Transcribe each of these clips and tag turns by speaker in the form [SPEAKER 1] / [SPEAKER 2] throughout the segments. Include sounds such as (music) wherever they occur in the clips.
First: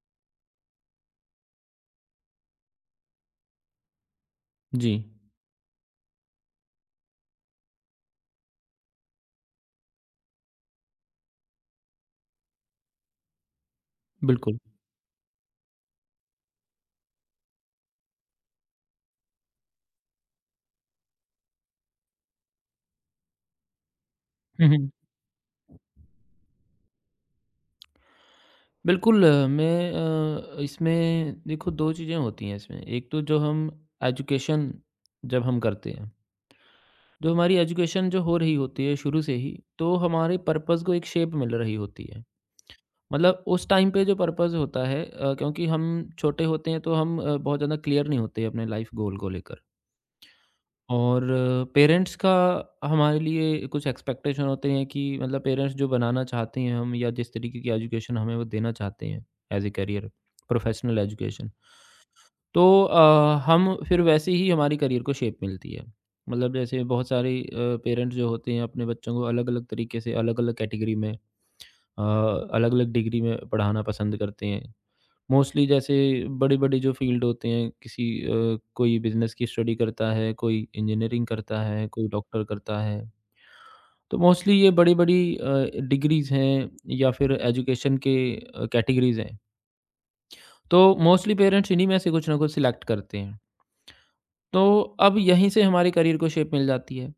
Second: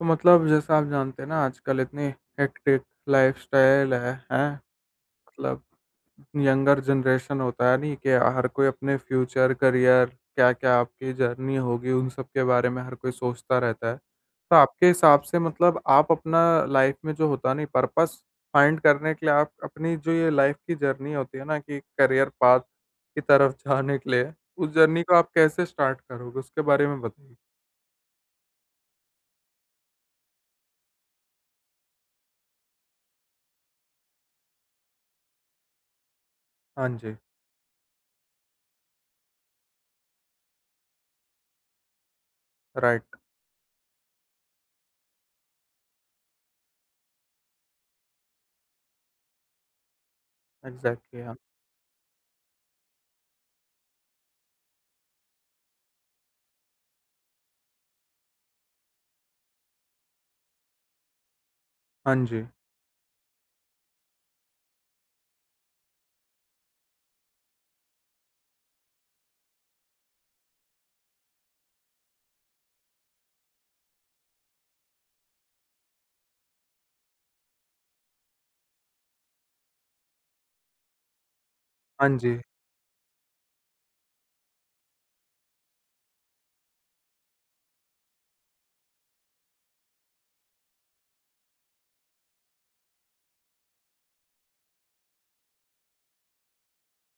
[SPEAKER 1] तो मतलब जैसा आप जानते हैं ना आजकल इतनी हेक्टिक लाइफस्टाइल है, हैं?
[SPEAKER 2] जी,
[SPEAKER 1] मतलब यंगर जनरेशन होता है नहीं कि हर कोई अपने फ्यूचर, करियर क्या-क्या आपकी जर्नी होगी उन सब के बारे में हर कोई सोचता रहता है। तो
[SPEAKER 2] बिल्कुल।
[SPEAKER 1] आपके हिसाब से मतलब आप अपना लाइफ में जो होता नहीं पर्पस फाइंड करने के लिए आप अपनी जो ये लाइफ की जर्नी होती है ना कि करियर पाथ की तरफ (laughs) जाने के लिए,
[SPEAKER 2] हुँ,
[SPEAKER 1] उस
[SPEAKER 2] हुँ।
[SPEAKER 1] जर्नी को आप कैसे स्टार्ट करोगे? उसके बारे में बताइए।
[SPEAKER 2] बिल्कुल, मैं इसमें देखो 2 चीज़ें होती हैं इसमें। एक तो जो हम एजुकेशन जब हम करते हैं,
[SPEAKER 1] हाँ जी।
[SPEAKER 2] जो हमारी एजुकेशन जो हो रही होती है शुरू से ही, तो हमारे पर्पस को एक शेप मिल रही होती है।
[SPEAKER 1] राइट।
[SPEAKER 2] मतलब उस टाइम पे जो पर्पस होता है क्योंकि हम छोटे होते हैं तो हम बहुत ज़्यादा क्लियर नहीं होते अपने लाइफ़ गोल को लेकर। और
[SPEAKER 1] एग्ज़ैक्टली हाँ।
[SPEAKER 2] पेरेंट्स का हमारे लिए कुछ एक्सपेक्टेशन होते हैं कि मतलब पेरेंट्स जो बनाना चाहते हैं हम या जिस तरीके की एजुकेशन हमें वो देना चाहते हैं as a career professional education.
[SPEAKER 1] हाँ जी।
[SPEAKER 2] तो हम फिर वैसे ही हमारी करियर को शेप मिलती है। मतलब जैसे बहुत सारे पेरेंट्स जो होते हैं अपने बच्चों को अलग अलग तरीके से अलग अलग कैटेगरी में अलग अलग डिग्री में पढ़ाना पसंद करते हैं। मोस्टली जैसे बड़े-बड़े जो फ़ील्ड होते हैं किसी कोई बिज़नेस की स्टडी करता है, कोई इंजीनियरिंग करता है, कोई
[SPEAKER 1] हाँ जी,
[SPEAKER 2] डॉक्टर करता है। तो मोस्टली ये बड़ी-बड़ी डिग्रीज़ हैं या फिर एजुकेशन के कैटेगरीज़ हैं। तो मोस्टली पेरेंट्स इन्हीं में से कुछ ना कुछ सिलेक्ट करते हैं। तो अब यहीं से हमारे करियर को शेप मिल जाती है।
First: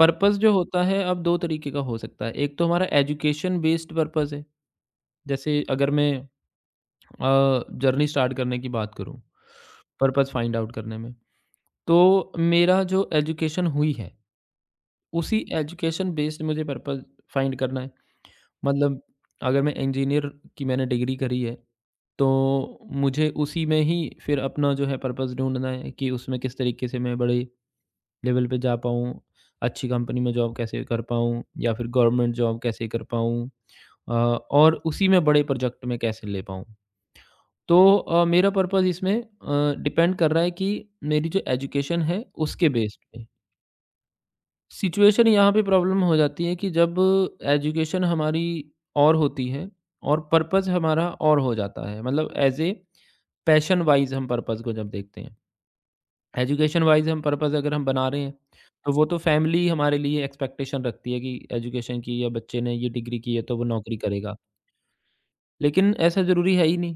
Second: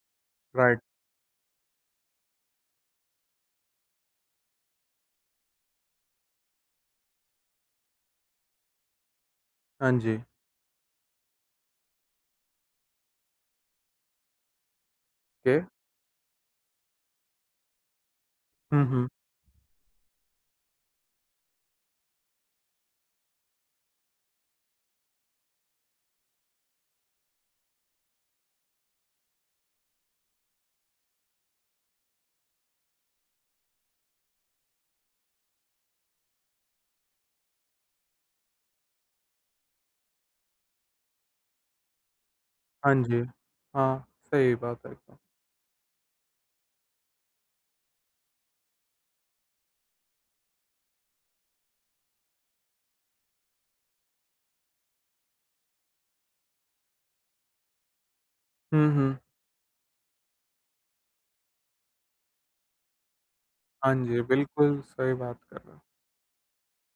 [SPEAKER 2] पर्पस जो
[SPEAKER 1] राइट।
[SPEAKER 2] होता है अब 2 तरीके का हो सकता है। एक तो हमारा एजुकेशन बेस्ड पर्पस है। जैसे अगर मैं जर्नी स्टार्ट करने की बात करूँ,
[SPEAKER 1] हाँ जी।
[SPEAKER 2] पर्पस फाइंड आउट करने में। तो मेरा जो एजुकेशन हुई है, उसी
[SPEAKER 1] के
[SPEAKER 2] एजुकेशन बेस्ड मुझे पर्पज़ फाइंड करना है।
[SPEAKER 1] हुँ,
[SPEAKER 2] मतलब
[SPEAKER 1] हुँ।
[SPEAKER 2] अगर मैं इंजीनियर की मैंने डिग्री करी है, तो मुझे उसी में ही फिर अपना जो है पर्पज़ ढूँढना है कि उसमें किस तरीके से मैं बड़े लेवल पे जा पाऊँ, अच्छी कंपनी में जॉब कैसे कर पाऊँ या फिर गवर्नमेंट जॉब कैसे कर पाऊँ और उसी में बड़े प्रोजेक्ट में कैसे ले पाऊँ। तो मेरा पर्पज़ इसमें डिपेंड कर रहा है कि मेरी जो एजुकेशन है, उसके
[SPEAKER 1] हाँ
[SPEAKER 2] बेस्ड
[SPEAKER 1] जी।
[SPEAKER 2] पे।
[SPEAKER 1] हाँ, सही बात है एकदम।
[SPEAKER 2] सिचुएशन यहाँ पे प्रॉब्लम हो जाती है कि जब एजुकेशन हमारी और होती है और पर्पस हमारा और हो जाता है। मतलब एज ए पैशन वाइज हम पर्पस को जब देखते हैं, एजुकेशन वाइज हम पर्पस अगर हम बना रहे हैं,
[SPEAKER 1] हुँ,
[SPEAKER 2] तो वो तो
[SPEAKER 1] हुँ।
[SPEAKER 2] फैमिली हमारे लिए एक्सपेक्टेशन रखती है कि एजुकेशन की या बच्चे ने ये डिग्री की है तो वो
[SPEAKER 1] हाँ
[SPEAKER 2] नौकरी
[SPEAKER 1] जी,
[SPEAKER 2] करेगा।
[SPEAKER 1] बिल्कुल सही बात कर रहे हो।
[SPEAKER 2] लेकिन ऐसा ज़रूरी है ही नहीं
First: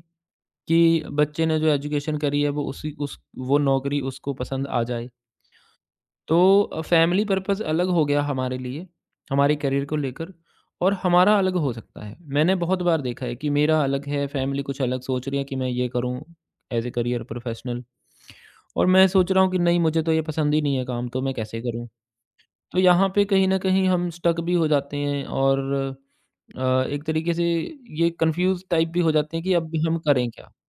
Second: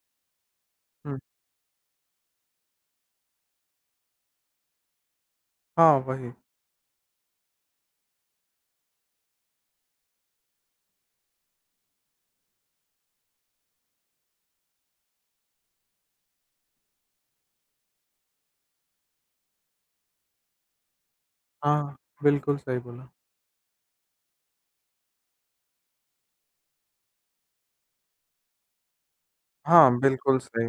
[SPEAKER 2] कि
[SPEAKER 1] हुँ।
[SPEAKER 2] बच्चे ने जो एजुकेशन करी है वो उसी उस वो नौकरी उसको पसंद आ जाए।
[SPEAKER 1] हाँ, वही।
[SPEAKER 2] तो फैमिली पर्पस अलग हो गया हमारे लिए, हमारे करियर को लेकर, और हमारा अलग हो सकता है। मैंने बहुत बार देखा है कि मेरा अलग है, फैमिली कुछ अलग सोच रही है कि मैं ये करूँ एज़ ए करियर प्रोफेशनल, और मैं सोच रहा हूँ कि नहीं मुझे तो ये पसंद ही नहीं है काम, तो मैं कैसे करूँ?
[SPEAKER 1] हाँ, बिल्कुल सही
[SPEAKER 2] तो
[SPEAKER 1] बोला।
[SPEAKER 2] यहाँ पे कहीं न कहीं हम स्टक भी हो जाते हैं और एक तरीके से ये कन्फ्यूज़ टाइप भी हो जाते हैं कि अब हम
[SPEAKER 1] हाँ,
[SPEAKER 2] करें
[SPEAKER 1] बिल्कुल
[SPEAKER 2] क्या?
[SPEAKER 1] सही।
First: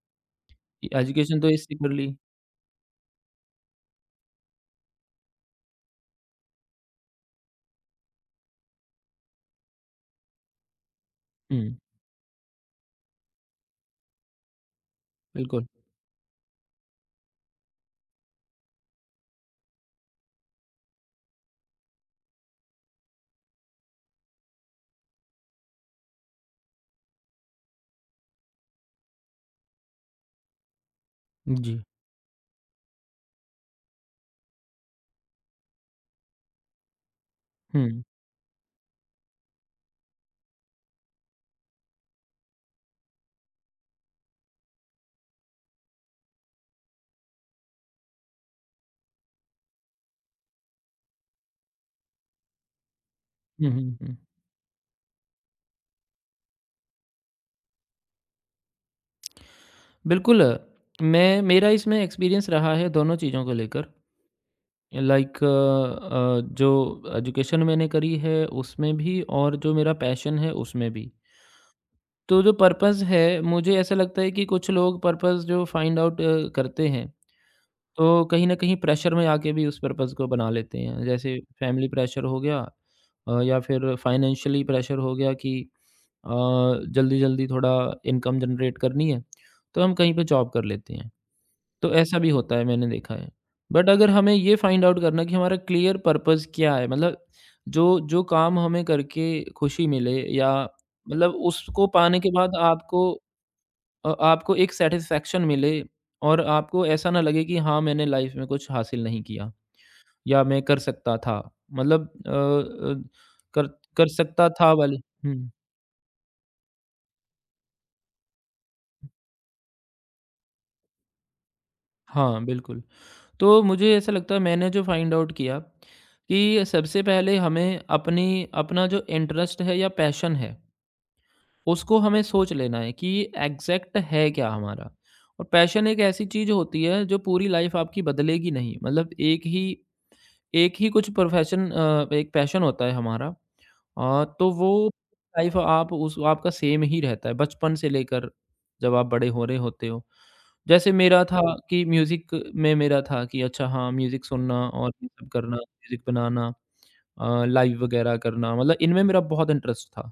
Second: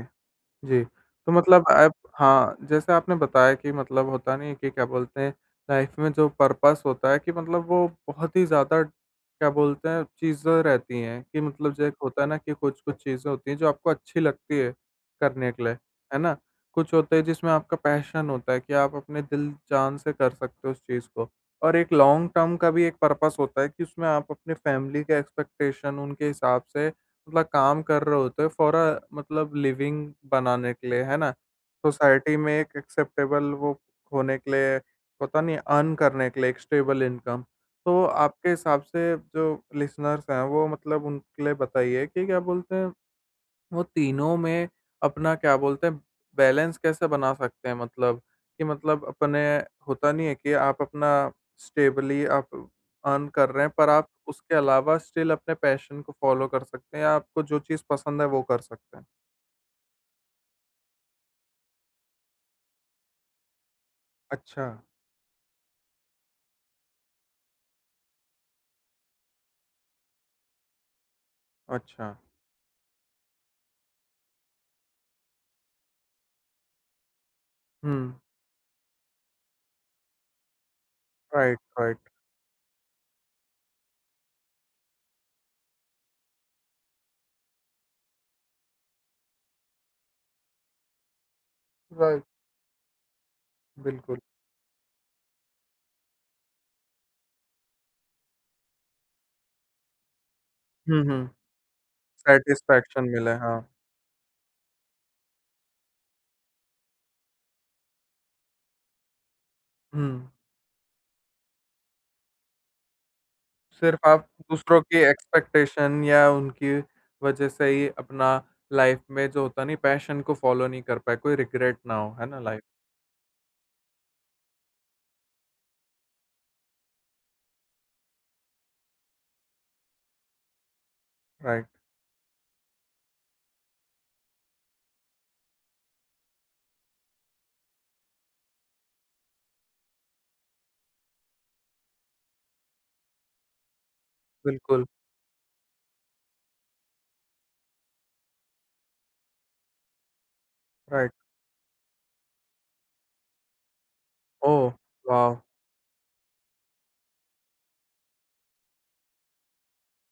[SPEAKER 1] जी, तो
[SPEAKER 2] एजुकेशन तो
[SPEAKER 1] मतलब
[SPEAKER 2] इससे कर
[SPEAKER 1] आप
[SPEAKER 2] ली।
[SPEAKER 1] हाँ, जैसे आपने बताया कि मतलब होता नहीं है कि क्या बोलते हैं, लाइफ़ में जो पर्पस होता है कि मतलब वो बहुत ही ज़्यादा क्या बोलते हैं चीज़ें रहती हैं कि मतलब
[SPEAKER 2] हुँ,
[SPEAKER 1] जो एक होता है ना कि कुछ-कुछ चीज़ें होती हैं जो आपको अच्छी लगती है करने के
[SPEAKER 2] बिल्कुल।
[SPEAKER 1] लिए, है ना? कुछ होते हैं जिसमें आपका पैशन होता है कि आप अपने दिल जान से कर सकते हो उस चीज़ को और एक लॉन्ग टर्म का भी एक पर्पस होता है कि उसमें आप अपनी फैमिली के एक्सपेक्टेशन उनके हिसाब से मतलब काम कर रहे होते हैं फॉर अ मतलब लिविंग बनाने के लिए, है ना?
[SPEAKER 2] जी।
[SPEAKER 1] सोसाइटी में एक एक्सेप्टेबल वो होने के लिए, होता नहीं अर्न करने के लिए एक स्टेबल इनकम।
[SPEAKER 2] हुँ।
[SPEAKER 1] तो आपके हिसाब से जो लिसनर्स हैं, वो मतलब उनके लिए बताइए कि क्या बोलते हैं वो तीनों में अपना क्या बोलते हैं बैलेंस कैसे बना सकते हैं मतलब कि मतलब अपने होता नहीं है कि आप अपना स्टेबली आप अर्न कर रहे
[SPEAKER 2] हुँ,
[SPEAKER 1] हैं पर
[SPEAKER 2] हुँ,
[SPEAKER 1] आप
[SPEAKER 2] हुँ।
[SPEAKER 1] उसके अलावा स्टिल अपने पैशन को फॉलो कर सकते हैं या आपको जो चीज़ पसंद है वो कर सकते हैं।
[SPEAKER 2] बिल्कुल, मैं मेरा इसमें एक्सपीरियंस रहा है दोनों चीज़ों को लेकर।
[SPEAKER 1] अच्छा।
[SPEAKER 2] लाइक जो एजुकेशन मैंने करी है उसमें भी, और जो मेरा पैशन है उसमें भी।
[SPEAKER 1] अच्छा।
[SPEAKER 2] तो जो पर्पज़ है मुझे ऐसा लगता है कि कुछ लोग पर्पज़ जो फाइंड आउट करते हैं,
[SPEAKER 1] हुँ।
[SPEAKER 2] तो कहीं न कहीं प्रेशर में आके भी उस पर्पज़ को बना लेते हैं। जैसे
[SPEAKER 1] राइट,
[SPEAKER 2] फैमिली
[SPEAKER 1] राइट,
[SPEAKER 2] प्रेशर हो गया, या फिर फाइनेंशियली प्रेशर हो गया कि अ, जल्दी-जल्दी थोड़ा इनकम जनरेट करनी है, तो हम कहीं पे जॉब कर लेते हैं। तो ऐसा
[SPEAKER 1] राइट,
[SPEAKER 2] भी होता है, मैंने देखा है। बट अगर
[SPEAKER 1] बिल्कुल।
[SPEAKER 2] हमें ये फाइंड आउट करना कि हमारा क्लियर पर्पस क्या है? मतलब जो जो काम हमें करके खुशी मिले, या
[SPEAKER 1] हुँ, हुँ।
[SPEAKER 2] मतलब उसको पाने के बाद आपको
[SPEAKER 1] सैटिस्फैक्शन मिले, हाँ।
[SPEAKER 2] आपको एक सैटिस्फैक्शन मिले, और आपको ऐसा ना लगे कि हाँ, मैंने लाइफ में कुछ हासिल नहीं किया
[SPEAKER 1] हुँ।
[SPEAKER 2] या मैं कर सकता था। मतलब कर
[SPEAKER 1] सिर्फ
[SPEAKER 2] कर
[SPEAKER 1] आप
[SPEAKER 2] सकता था
[SPEAKER 1] दूसरों की
[SPEAKER 2] वाली, हुँ।
[SPEAKER 1] एक्सपेक्टेशन या उनकी वजह से ही अपना लाइफ में जो होता नहीं पैशन को फॉलो नहीं कर पाए, कोई रिग्रेट ना हो, है ना
[SPEAKER 2] हाँ,
[SPEAKER 1] लाइफ
[SPEAKER 2] बिल्कुल। तो मुझे ऐसा लगता है मैंने जो फाइंड आउट किया कि सबसे पहले हमें अपनी अपना जो इंटरेस्ट है या पैशन है
[SPEAKER 1] राइट,
[SPEAKER 2] उसको हमें सोच लेना है कि एग्जैक्ट है क्या हमारा। और पैशन एक ऐसी चीज़ होती है जो पूरी लाइफ आपकी बदलेगी नहीं। मतलब एक ही कुछ प्रोफ़ेशन, एक पैशन होता है हमारा। तो वो
[SPEAKER 1] बिल्कुल,
[SPEAKER 2] लाइफ़ आप उस आपका सेम ही रहता है बचपन से लेकर जब आप बड़े हो रहे होते हो। जैसे
[SPEAKER 1] राइट।
[SPEAKER 2] मेरा था कि म्यूज़िक में, मेरा था कि अच्छा हाँ, म्यूज़िक सुनना
[SPEAKER 1] ओह!
[SPEAKER 2] और ये सब
[SPEAKER 1] वॉव!
[SPEAKER 2] करना, म्यूज़िक बनाना, लाइव वग़ैरह करना, मतलब इनमें मेरा बहुत इंटरेस्ट था।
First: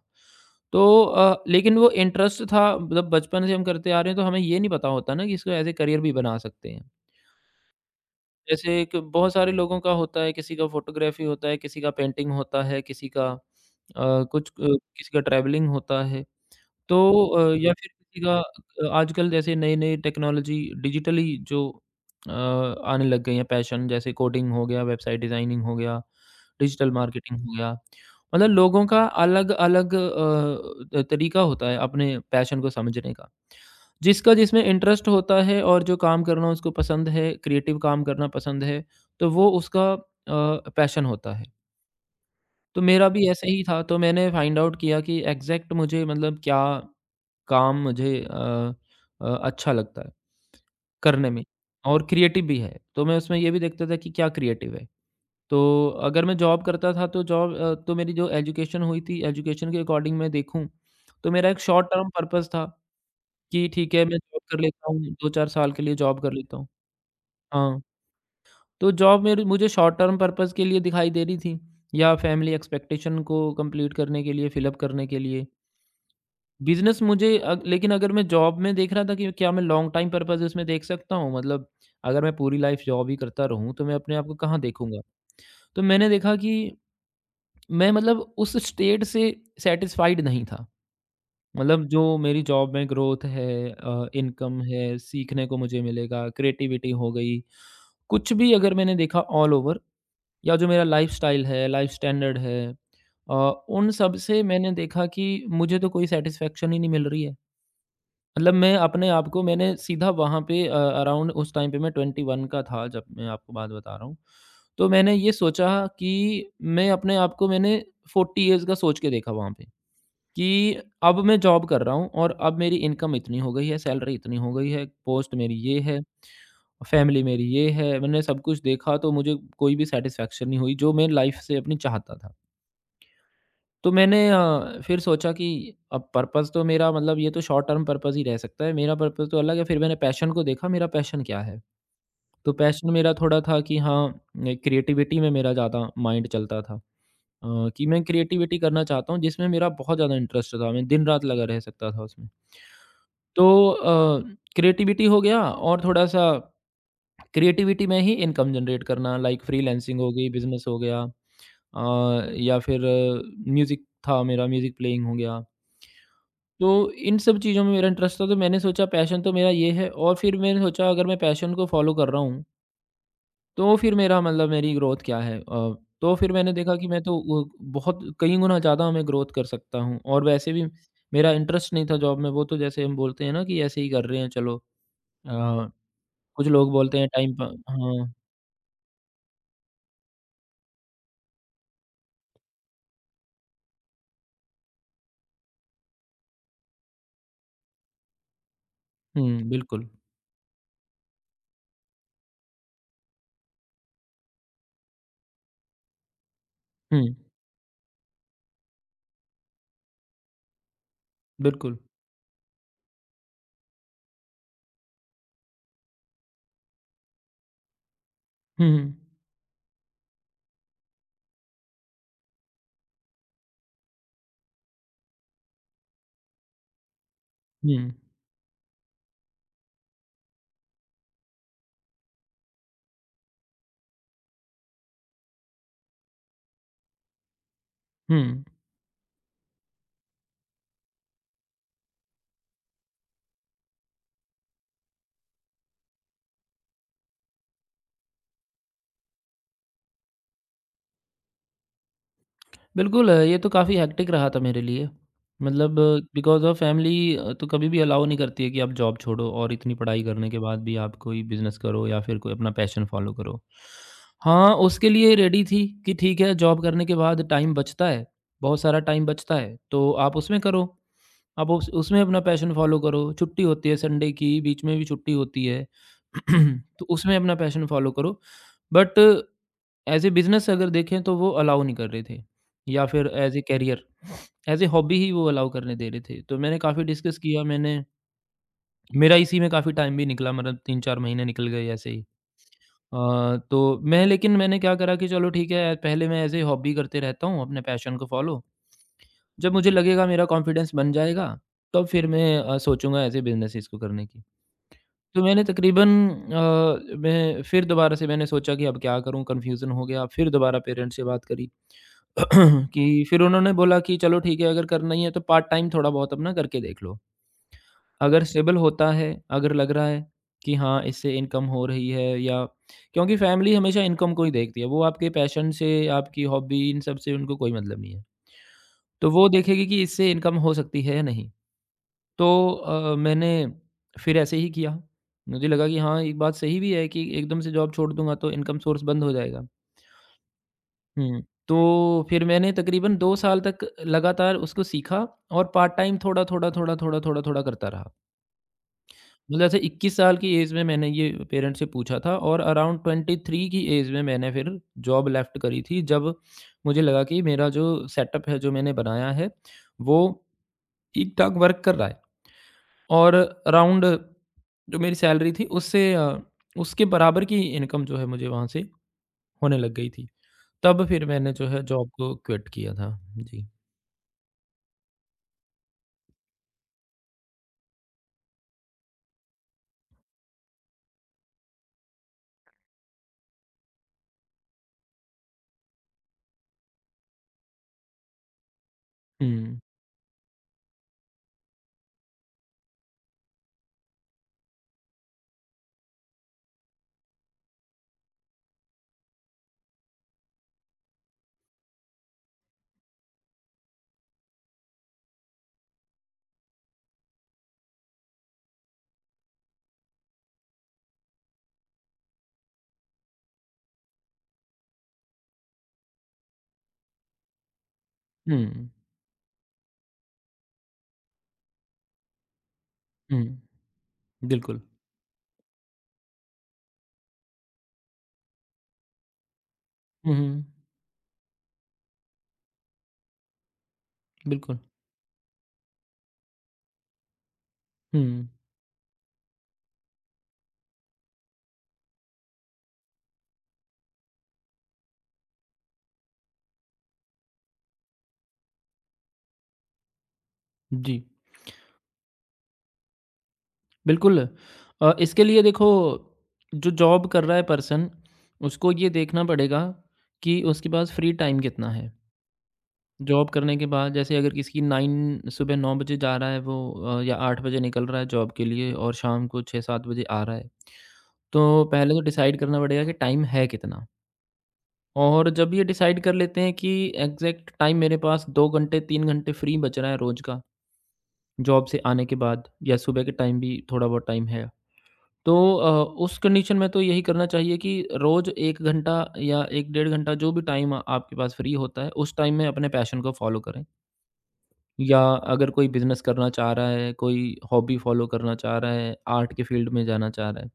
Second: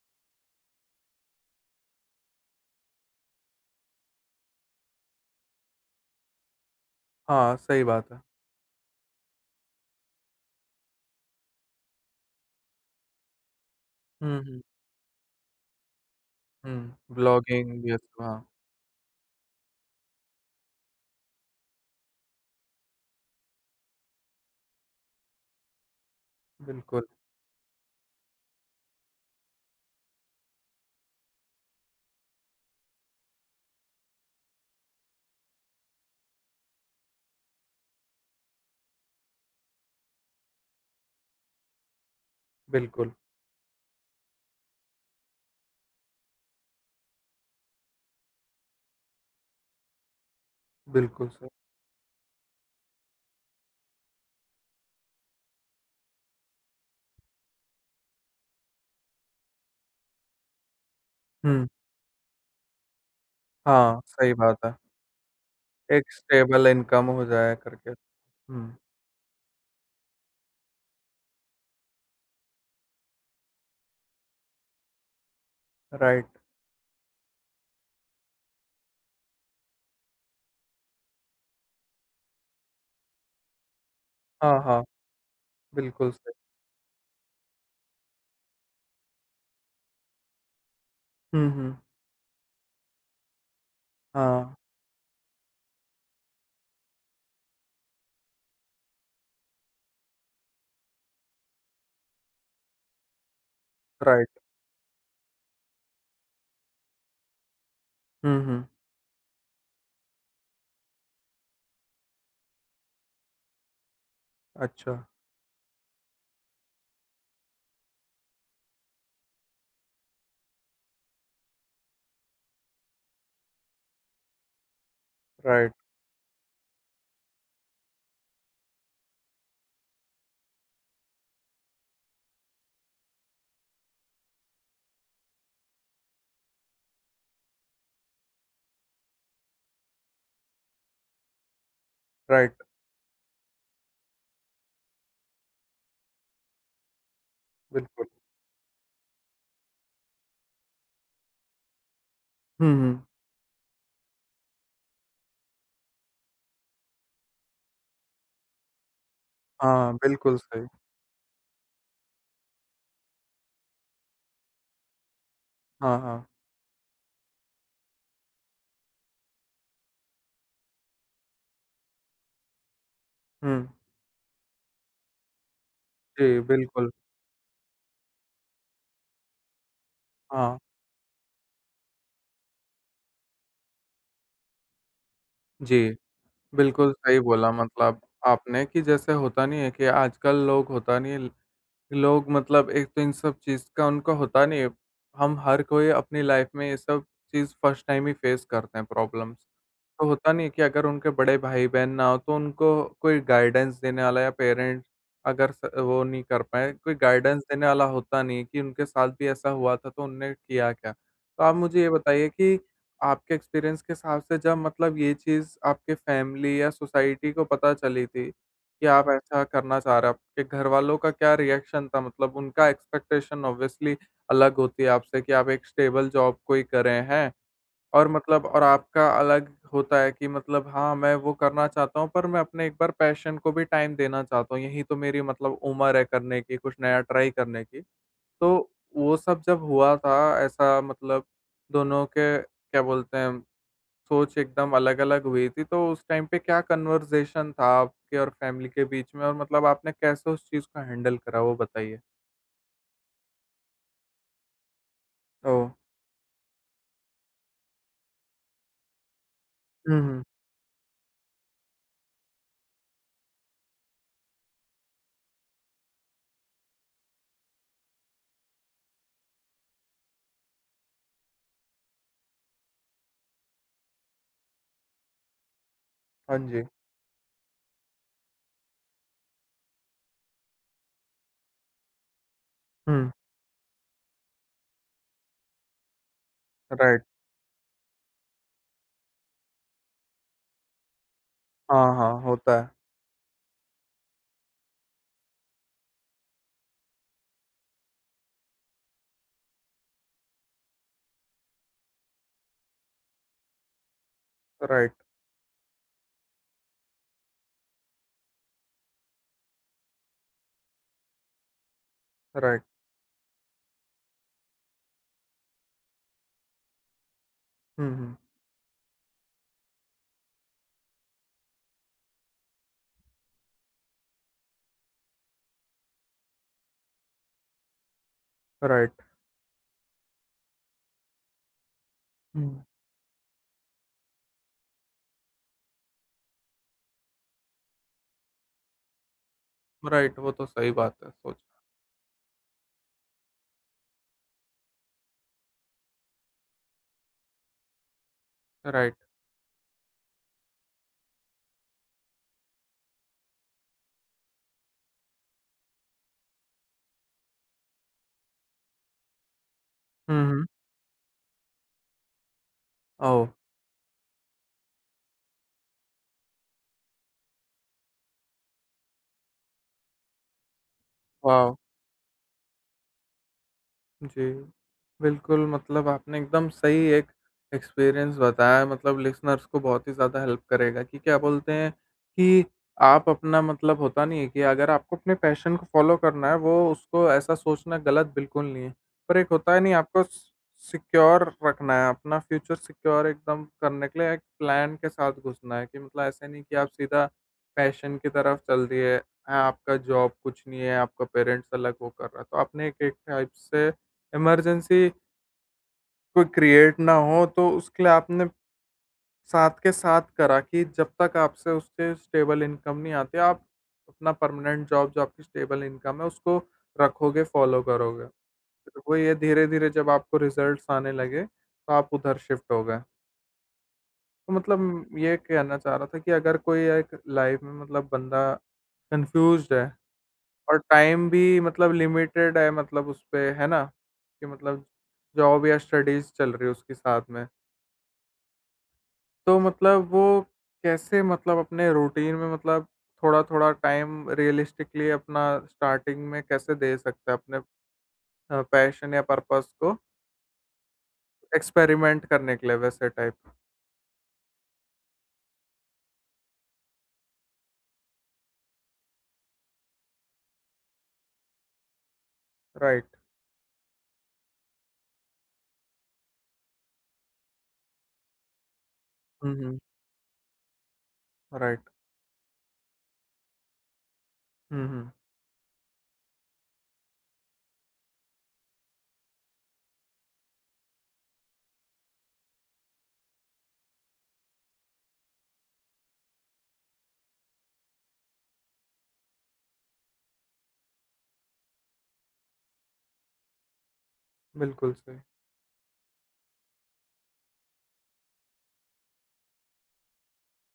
[SPEAKER 2] तो लेकिन वो इंटरेस्ट था मतलब बचपन से हम करते आ रहे हैं तो हमें ये नहीं पता होता ना कि इसको एज़ ए करियर भी बना सकते हैं।
[SPEAKER 1] हाँ, सही बात है।
[SPEAKER 2] जैसे एक बहुत सारे लोगों का होता है, किसी का फ़ोटोग्राफ़ी होता है, किसी का पेंटिंग होता है, किसी का अ,
[SPEAKER 1] हुँ,
[SPEAKER 2] कुछ
[SPEAKER 1] हुँ,
[SPEAKER 2] अ, किसी का ट्रैवलिंग होता है।
[SPEAKER 1] हुँ,
[SPEAKER 2] तो या
[SPEAKER 1] ब्लॉगिंग
[SPEAKER 2] फिर
[SPEAKER 1] ये
[SPEAKER 2] किसी
[SPEAKER 1] सब हाँ,
[SPEAKER 2] का आजकल जैसे नई-नई टेक्नोलॉजी डिजिटली जो आने लग गई है पैशन, जैसे कोडिंग हो गया, वेबसाइट डिज़ाइनिंग हो गया, डिजिटल
[SPEAKER 1] बिल्कुल।
[SPEAKER 2] मार्केटिंग हो गया। मतलब लोगों का अलग-अलग तरीका होता है अपने पैशन को समझने का। जिसका जिसमें इंटरेस्ट होता है और जो काम करना उसको पसंद है, क्रिएटिव काम करना पसंद है, तो वो उसका पैशन होता है। तो मेरा
[SPEAKER 1] बिल्कुल,
[SPEAKER 2] भी ऐसा ही था, तो मैंने फाइंड आउट किया कि एग्ज़ैक्ट मुझे मतलब क्या काम मुझे अच्छा लगता है
[SPEAKER 1] बिल्कुल
[SPEAKER 2] करने में
[SPEAKER 1] सही।
[SPEAKER 2] और क्रिएटिव भी है। तो मैं उसमें ये भी देखता था कि क्या क्रिएटिव है। तो अगर मैं जॉब करता था तो जॉब तो मेरी जो एजुकेशन हुई थी, एजुकेशन के अकॉर्डिंग मैं देखूँ, तो मेरा एक
[SPEAKER 1] हुँ।
[SPEAKER 2] शॉर्ट टर्म पर्पज़ था कि ठीक
[SPEAKER 1] हाँ,
[SPEAKER 2] है मैं
[SPEAKER 1] सही
[SPEAKER 2] जॉब कर
[SPEAKER 1] बात है।
[SPEAKER 2] लेता हूँ, 2-4 साल के लिए
[SPEAKER 1] एक
[SPEAKER 2] जॉब कर लेता हूँ।
[SPEAKER 1] स्टेबल इनकम हो जाया
[SPEAKER 2] हाँ,
[SPEAKER 1] करके। हुँ।
[SPEAKER 2] तो जॉब मेरी मुझे शॉर्ट टर्म पर्पज़ के लिए दिखाई दे रही थी, या फैमिली एक्सपेक्टेशन को कंप्लीट करने के लिए, फिलअप करने के लिए।
[SPEAKER 1] राइट।
[SPEAKER 2] बिज़नेस मुझे लेकिन अगर मैं जॉब में देख रहा था कि क्या मैं लॉन्ग टाइम पर्पज़ इसमें देख सकता हूँ? मतलब अगर मैं पूरी लाइफ़ जॉब ही करता रहूँ, तो मैं अपने आप को कहाँ
[SPEAKER 1] हाँ, हाँ,
[SPEAKER 2] देखूँगा? तो मैंने
[SPEAKER 1] बिल्कुल सही।
[SPEAKER 2] देखा कि मैं मतलब उस स्टेट से सैटिस्फाइड नहीं था।
[SPEAKER 1] हुँ, हुँ,
[SPEAKER 2] मतलब जो मेरी जॉब में ग्रोथ है,
[SPEAKER 1] हाँ,
[SPEAKER 2] इनकम है, सीखने को मुझे मिलेगा, क्रिएटिविटी हो गई, कुछ भी अगर मैंने देखा ऑल ओवर, या जो मेरा लाइफ़स्टाइल है, लाइफ़ स्टैंडर्ड है, अ, उन सब
[SPEAKER 1] राइट।
[SPEAKER 2] से मैंने देखा कि मुझे तो कोई सैटिस्फैक्शन ही नहीं मिल रही है।
[SPEAKER 1] हुँ,
[SPEAKER 2] मतलब
[SPEAKER 1] हुँ,
[SPEAKER 2] मैं अपने आप को मैंने सीधा वहाँ पे अराउंड उस टाइम पे मैं 21 का था जब मैं आपको बात बता रहा हूँ। तो
[SPEAKER 1] अच्छा,
[SPEAKER 2] मैंने ये सोचा कि मैं अपने आप को मैंने 40 ईयर्स का सोच के देखा वहाँ पे। कि अब मैं जॉब कर रहा हूँ और अब मेरी इनकम इतनी हो गई है, सैलरी इतनी हो गई है, पोस्ट मेरी
[SPEAKER 1] राइट,
[SPEAKER 2] ये है, फैमिली मेरी ये है। मैंने सब कुछ देखा तो मुझे कोई भी सैटिस्फैक्शन नहीं हुई जो मैं लाइफ से अपनी चाहता था। तो मैंने फिर सोचा कि अब पर्पस तो मेरा मतलब ये तो शॉर्ट टर्म पर्पस ही रह सकता है, मेरा पर्पस तो अलग है। फिर मैंने पैशन को देखा, मेरा पैशन क्या है? तो
[SPEAKER 1] राइट।
[SPEAKER 2] पैशन मेरा थोड़ा था कि हाँ, क्रिएटिविटी में मेरा ज़्यादा माइंड चलता था। कि मैं
[SPEAKER 1] बिल्कुल।
[SPEAKER 2] क्रिएटिविटी करना चाहता हूँ जिसमें मेरा बहुत ज़्यादा इंटरेस्ट था। मैं दिन रात लगा रह सकता था उसमें।
[SPEAKER 1] हुँ, हुँ।
[SPEAKER 2] तो क्रिएटिविटी हो गया, और थोड़ा-सा क्रिएटिविटी में ही इनकम जनरेट करना, लाइक
[SPEAKER 1] हाँ,
[SPEAKER 2] फ्रीलांसिंग हो गई,
[SPEAKER 1] बिल्कुल
[SPEAKER 2] बिज़नेस
[SPEAKER 1] सही।
[SPEAKER 2] हो गया, या फिर म्यूज़िक था मेरा, म्यूज़िक प्लेइंग हो गया।
[SPEAKER 1] हाँ, हाँ।
[SPEAKER 2] तो इन सब चीज़ों में मेरा इंटरेस्ट था, तो मैंने सोचा पैशन तो मेरा ये है। और फिर मैंने सोचा अगर मैं पैशन को फ़ॉलो कर रहा हूँ
[SPEAKER 1] हुँ।
[SPEAKER 2] तो फिर मेरा मतलब मेरी ग्रोथ क्या है? तो फिर
[SPEAKER 1] जी,
[SPEAKER 2] मैंने देखा कि
[SPEAKER 1] बिल्कुल।
[SPEAKER 2] मैं तो वो बहुत कई गुना ज़्यादा मैं ग्रोथ कर सकता हूँ, और वैसे
[SPEAKER 1] हाँ,
[SPEAKER 2] भी मेरा इंटरेस्ट नहीं था जॉब में। वो तो जैसे हम बोलते हैं ना कि ऐसे ही कर रहे हैं चलो, अ,
[SPEAKER 1] जी।
[SPEAKER 2] कुछ लोग
[SPEAKER 1] बिल्कुल
[SPEAKER 2] बोलते हैं
[SPEAKER 1] सही
[SPEAKER 2] टाइम पा,
[SPEAKER 1] बोला मतलब
[SPEAKER 2] हाँ।
[SPEAKER 1] आपने कि जैसे होता नहीं है कि आजकल लोग होता नहीं है लोग मतलब एक तो इन सब चीज़ का उनको होता नहीं है। हम हर कोई अपनी लाइफ़ में ये सब चीज़ फर्स्ट टाइम ही फेस करते हैं प्रॉब्लम्स।
[SPEAKER 2] हुँ, बिल्कुल।
[SPEAKER 1] तो होता नहीं है कि अगर उनके बड़े भाई-बहन ना हो, तो उनको कोई गाइडेंस देने वाला या पेरेंट्स अगर स वो नहीं कर पाए, कोई
[SPEAKER 2] हुँ,
[SPEAKER 1] गाइडेंस देने वाला होता नहीं है कि उनके साथ भी ऐसा हुआ था, तो उनने किया क्या? तो आप
[SPEAKER 2] बिल्कुल।
[SPEAKER 1] मुझे ये बताइए कि आपके एक्सपीरियंस के हिसाब से जब मतलब ये चीज़ आपके फैमिली या सोसाइटी को पता चली थी
[SPEAKER 2] हुँ,
[SPEAKER 1] कि
[SPEAKER 2] हुँ,
[SPEAKER 1] आप ऐसा करना चाह रहे हो, आपके घरवालों का क्या रिएक्शन था? मतलब उनका एक्सपेक्टेशन ऑब्वियसली अलग होती है आपसे कि आप एक स्टेबल जॉब कोई करें, हैं?
[SPEAKER 2] हुँ,
[SPEAKER 1] और मतलब और आपका अलग होता है कि मतलब हाँ, मैं वो करना चाहता हूँ, पर मैं अपने एक बार पैशन को भी टाइम देना चाहता हूँ। यही तो मेरी मतलब उम्र है करने की, कुछ नया ट्राई करने की।
[SPEAKER 2] हुँ।
[SPEAKER 1] तो वो सब जब हुआ था ऐसा मतलब दोनों के क्या बोलते हैं, सोच एकदम अलग-अलग हुई थी। तो उस टाइम पे क्या कन्वर्सेशन था आपके और फैमिली के बीच में और मतलब आपने कैसे उस चीज़ को हैंडल करा वो बताइए?
[SPEAKER 2] बिल्कुल, ये तो काफ़ी हेक्टिक रहा था मेरे लिए।
[SPEAKER 1] ओह!
[SPEAKER 2] मतलब बिकॉज़ ऑफ फैमिली, तो कभी भी अलाउ नहीं करती है कि आप जॉब छोड़ो और इतनी
[SPEAKER 1] हुँ,
[SPEAKER 2] पढ़ाई
[SPEAKER 1] हुँ।
[SPEAKER 2] करने के बाद भी आप कोई बिज़नेस करो या फिर कोई अपना पैशन फ़ॉलो करो। हाँ, उसके लिए रेडी थी कि ठीक है जॉब करने के बाद टाइम बचता है, बहुत सारा टाइम बचता है, तो आप उसमें करो। आप उस उसमें अपना पैशन फ़ॉलो करो, छुट्टी होती है संडे की, बीच में भी छुट्टी होती है,
[SPEAKER 1] हाँ जी।
[SPEAKER 2] (clears throat) तो उसमें अपना पैशन फ़ॉलो करो। बट एज़ ए बिज़नेस अगर देखें तो वो अलाउ नहीं कर रहे थे या फिर
[SPEAKER 1] हुँ,
[SPEAKER 2] as a career as a hobby ही वो अलाउ करने दे रहे थे। तो मैंने काफ़ी
[SPEAKER 1] राइट।
[SPEAKER 2] डिस्कस किया मैंने मेरा इसी में काफ़ी टाइम भी निकला मतलब 3-4 महीने निकल गए
[SPEAKER 1] हाँ,
[SPEAKER 2] ऐसे ही।
[SPEAKER 1] हाँ, होता है।
[SPEAKER 2] तो मैं लेकिन मैंने क्या करा कि चलो ठीक है पहले मैं एज़ ए हॉबी करते रहता हूँ अपने पैशन को फ़ॉलो। जब मुझे लगेगा मेरा कॉन्फिडेंस बन जाएगा तब फिर मैं सोचूँगा एज़ ए बिज़नेस इसको करने की।
[SPEAKER 1] राइट,
[SPEAKER 2] तो मैंने तकरीबन मैं फिर दोबारा से मैंने सोचा कि अब क्या करूँ कन्फ्यूज़न हो गया फिर दोबारा पेरेंट्स से बात करी। (clears throat)
[SPEAKER 1] राइट।
[SPEAKER 2] कि फिर उन्होंने बोला कि चलो ठीक है अगर करना ही है तो पार्ट टाइम थोड़ा बहुत अपना करके देख लो।
[SPEAKER 1] हुँ, हुँ।
[SPEAKER 2] अगर स्टेबल होता है, अगर लग रहा है कि हाँ, इससे इनकम हो रही है या क्योंकि फैमिली हमेशा इनकम को ही देखती है, वो आपके पैशन से, आपकी हॉबी इन सब से उनको कोई मतलब नहीं है।
[SPEAKER 1] राइट।
[SPEAKER 2] तो वो देखेगी कि इससे इनकम हो सकती है या नहीं।
[SPEAKER 1] हुँ।
[SPEAKER 2] तो मैंने फिर ऐसे ही किया। मुझे लगा कि हाँ, एक बात सही भी है कि एकदम से जॉब छोड़ दूँगा तो इनकम सोर्स बंद हो जाएगा।
[SPEAKER 1] राइट, वो तो सही बात है,
[SPEAKER 2] हुँ।
[SPEAKER 1] सोच
[SPEAKER 2] तो फिर मैंने तकरीबन 2 साल तक लगातार उसको सीखा और पार्ट टाइम थोड़ा-थोड़ा, थोड़ा-थोड़ा, थोड़ा-थोड़ा करता रहा।
[SPEAKER 1] राइट,
[SPEAKER 2] मतलब ऐसे 21 साल की ऐज में मैंने ये पेरेंट्स से पूछा था और अराउंड 23 की ऐज में मैंने फिर जॉब लेफ्ट करी थी, जब मुझे लगा कि मेरा जो सेटअप है, जो मैंने बनाया है, वो
[SPEAKER 1] हुँ, हुँ,
[SPEAKER 2] ठीक-ठाक वर्क कर रहा है और
[SPEAKER 1] ओह!
[SPEAKER 2] अराउंड जो मेरी सैलरी थी, उससे उसके बराबर की इनकम जो है मुझे वहाँ से होने लग गई थी। तब फिर मैंने जो
[SPEAKER 1] वाह!
[SPEAKER 2] है जॉब को क्विट किया था। जी।
[SPEAKER 1] जी, बिल्कुल मतलब आपने एकदम सही एक एक्सपीरियंस बताया मतलब लिसनर्स को बहुत ही ज़्यादा हेल्प करेगा कि क्या बोलते हैं कि आप अपना मतलब होता नहीं है कि अगर आपको अपने पैशन को फ़ॉलो करना है, वो उसको ऐसा सोचना गलत बिल्कुल नहीं है। पर एक होता
[SPEAKER 2] हुँ।
[SPEAKER 1] है नहीं आपको स सिक्योर रखना है, अपना फ्यूचर सिक्योर एकदम करने के लिए एक प्लान के साथ घुसना है कि मतलब ऐसे नहीं कि आप सीधा पैशन की तरफ चल दिए, हाँ, आपका जॉब कुछ नहीं है, आपका पेरेंट्स अलग वो कर रहा है। तो आपने एक एक टाइप से इमरजेंसी कोई क्रिएट ना हो, तो उसके लिए आपने साथ के साथ करा कि जब तक आपसे उससे स्टेबल इनकम नहीं आती, आप अपना परमानेंट जॉब जो आपकी स्टेबल इनकम है, उसको रखोगे, फ़ॉलो करोगे।
[SPEAKER 2] हुँ,
[SPEAKER 1] फिर वही है धीरे-धीरे जब आपको रिज़ल्ट्स आने लगे, तो आप उधर शिफ्ट हो गए।
[SPEAKER 2] हुँ,
[SPEAKER 1] तो
[SPEAKER 2] बिल्कुल।
[SPEAKER 1] मतलब ये कहना चाह रहा था कि अगर कोई एक लाइफ़ में मतलब बंदा कन्फ्यूज़्ड है
[SPEAKER 2] हुँ, हुँ,
[SPEAKER 1] और टाइम भी मतलब लिमिटेड है मतलब उस पे, है ना? कि
[SPEAKER 2] बिल्कुल।
[SPEAKER 1] मतलब जॉब या स्टडीज़ चल रही है उसके साथ में।
[SPEAKER 2] हुँ,
[SPEAKER 1] तो मतलब वो कैसे मतलब अपने रूटीन में मतलब थोड़ा-थोड़ा टाइम रियलिस्टिकली अपना स्टार्टिंग में कैसे दे सकते हैं अपने पैशन या पर्पज़ को
[SPEAKER 2] जी,
[SPEAKER 1] एक्सपेरिमेंट करने के लिए वैसे टाइप?
[SPEAKER 2] बिल्कुल। इसके लिए देखो जो जॉब कर रहा है पर्सन, उसको ये देखना पड़ेगा कि उसके पास फ्री टाइम कितना है।
[SPEAKER 1] राइट।
[SPEAKER 2] जॉब करने के बाद जैसे अगर किसी की 9 सुबह 9 बजे जा रहा है वो या 8 बजे निकल रहा है जॉब के लिए और शाम
[SPEAKER 1] हुँ,
[SPEAKER 2] को
[SPEAKER 1] हुँ।
[SPEAKER 2] 6-7 बजे आ रहा है। तो
[SPEAKER 1] राइट।
[SPEAKER 2] पहले तो डिसाइड करना पड़ेगा कि टाइम है कितना?
[SPEAKER 1] हुँ, हुँ।
[SPEAKER 2] और जब ये डिसाइड कर लेते हैं कि एग्जैक्ट टाइम मेरे पास 2 घंटे 3 घंटे फ्री बच रहा है रोज़ का, जॉब से आने के बाद या सुबह के टाइम भी थोड़ा बहुत टाइम है। तो उस कंडीशन में तो यही करना चाहिए कि रोज़ 1 घंटा या 1 डेढ़ घंटा जो भी टाइम आपके पास फ्री होता है, उस टाइम में अपने पैशन को फ़ॉलो करें।
[SPEAKER 1] बिल्कुल सही।
[SPEAKER 2] या अगर कोई बिज़नेस करना चाह रहा है, कोई हॉबी फ़ॉलो करना चाह रहा है, आर्ट के फ़ील्ड में जाना चाह रहा है,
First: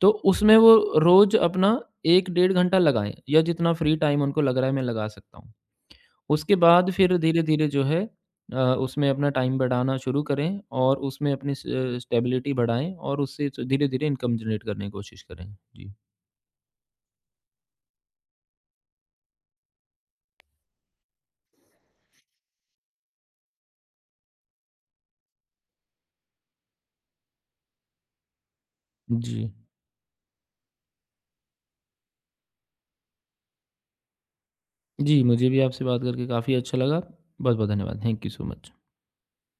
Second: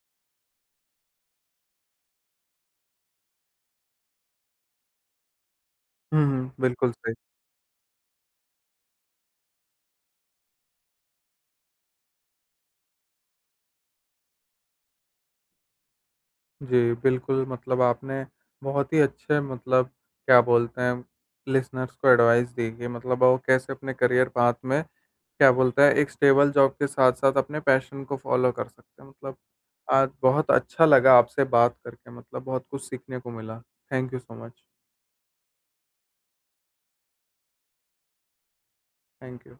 [SPEAKER 2] तो उसमें वो रोज़ अपना 1 डेढ़ घंटा लगाएँ या जितना फ्री टाइम उनको लग रहा है मैं लगा सकता हूँ।
[SPEAKER 1] हुँ, हुँ।
[SPEAKER 2] उसके बाद
[SPEAKER 1] बिल्कुल सही।
[SPEAKER 2] फिर धीरे-धीरे जो है उसमें अपना टाइम बढ़ाना शुरू करें और उसमें अपनी स स्टेबिलिटी बढ़ाएँ और उससे च धीरे-धीरे इनकम जनरेट करने की कोशिश करें। जी।
[SPEAKER 1] जी, बिल्कुल मतलब आपने बहुत ही अच्छे मतलब क्या बोलते हैं लिसनर्स को एडवाइस दी कि मतलब वो कैसे अपने करियर पाथ में क्या बोलते हैं, एक स्टेबल जॉब के साथ-साथ अपने पैशन को फ़ॉलो कर सकते हैं। मतलब
[SPEAKER 2] जी।
[SPEAKER 1] आज बहुत अच्छा लगा आपसे बात करके, मतलब बहुत कुछ सीखने को मिला। Thank you so much.
[SPEAKER 2] जी, मुझे भी आपसे बात करके काफ़ी अच्छा लगा। बहुत-बहुत धन्यवाद। Thank you so much.
[SPEAKER 1] Thank you.